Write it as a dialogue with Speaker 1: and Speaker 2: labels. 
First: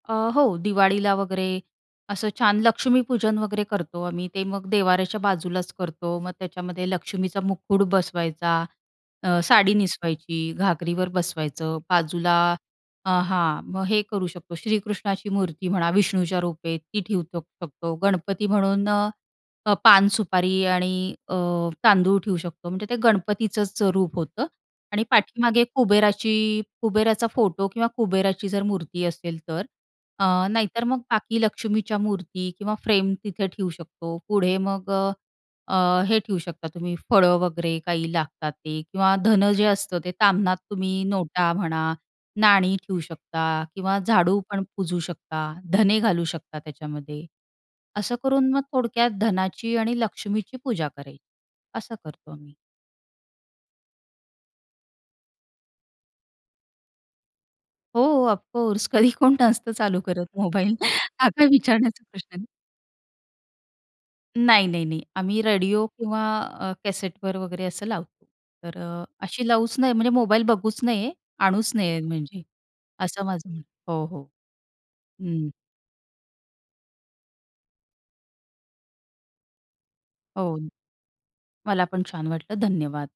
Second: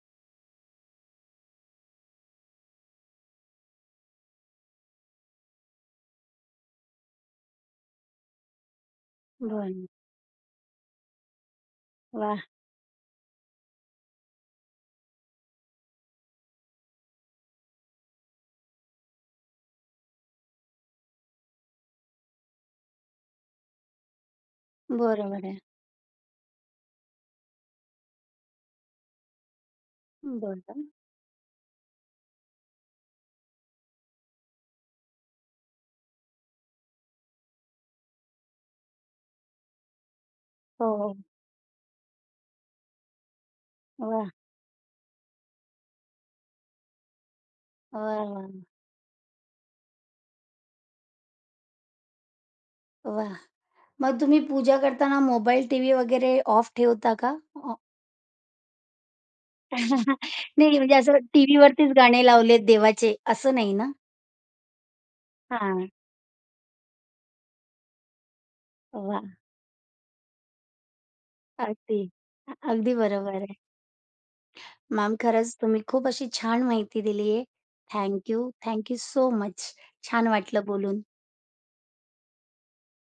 Speaker 1: अ, हो, दिवाळीला वगैरे असं छान लक्ष्मीपूजन वगैरे करतो आम्ही. ते मग देवाऱ्याच्या बाजूलाच करतो. मग त्याच्यामध्ये लक्ष्मीचा मुक्कुड बसवायचा, अ, साडी
Speaker 2: बरोबर.
Speaker 1: निसवायची, घागरीवर बसवायचं. बाजूला
Speaker 2: वाह!
Speaker 1: अ, हां, मग हे करू शकतो. श्रीकृष्णाची मूर्ती म्हणा, विष्णूच्या रूपे ती ठेवू शकतो. गणपती म्हणून अ, अ, पान, सुपारी आणि अ, तांदूळ ठेऊ शकतो. म्हणजे ते गणपतीचंच रूप होतं. आणि
Speaker 2: बरोबर आहे.
Speaker 1: पाठीमागे कुबेराची कुबेराचा फोटो किंवा कुबेराची जर मूर्ती असेल, तर अ,
Speaker 2: हं. बोल
Speaker 1: नाहीतर
Speaker 2: ना.
Speaker 1: मग बाकी लक्ष्मीच्या मूर्ती किंवा फ्रेम तिथे ठेऊ शकतो. पुढे मग अ, अ, हे ठेऊ शकता तुम्ही फळं वगैरे काही लागतात ते किंवा धन जे असतं, ते तामणात
Speaker 2: हो,
Speaker 1: तुम्ही
Speaker 2: हो.
Speaker 1: नोटा म्हणा नाणी ठेवू शकता किंवा
Speaker 2: वाह!
Speaker 1: झाडू पण पुजू शकता. धने घालू शकता त्याच्यामध्ये. असं
Speaker 2: वाह!
Speaker 1: करून मग
Speaker 2: वाह!
Speaker 1: थोडक्यात धनाची आणि लक्ष्मीची पूजा करायची. असं करतो आम्ही.
Speaker 2: वाह! मग तुम्ही पूजा करताना मोबाईल, टीव्ही वगैरे ऑफ ठेवता का? [unintelligible]
Speaker 1: हो, ऑफकोर्स कधी कोण नसतं चालू करत मोबाईल.
Speaker 2: नाही, म्हणजे असं
Speaker 1: हा काय
Speaker 2: टीव्हीवरतीच
Speaker 1: विचारण्याचा
Speaker 2: गाणे
Speaker 1: प्रश्न आहे.
Speaker 2: लावलेत देवाचे असं नाही ना?
Speaker 1: नाही, नाही, नाही .आम्ही रेडिओ
Speaker 2: हां.
Speaker 1: किंवा अ, कॅसेटवर वगैरे असं लावतो, तर अ,
Speaker 2: वाह!
Speaker 1: अशी लावूच नये, म्हणजे मोबाईल बघूच नये, आणूच
Speaker 2: अगदी.
Speaker 1: नये म्हणजे
Speaker 2: अगदी
Speaker 1: असं
Speaker 2: बरोबर
Speaker 1: माझं
Speaker 2: आहे.
Speaker 1: म्ह हो, हो.
Speaker 2: मॅम
Speaker 1: हं.
Speaker 2: खरंच तुम्ही खूप अशी छान माहिती दिली आहे. Thank you. Thank you so much. छान
Speaker 1: हो.
Speaker 2: वाटलं बोलून.
Speaker 1: मला पण छान वाटलं. धन्यवाद.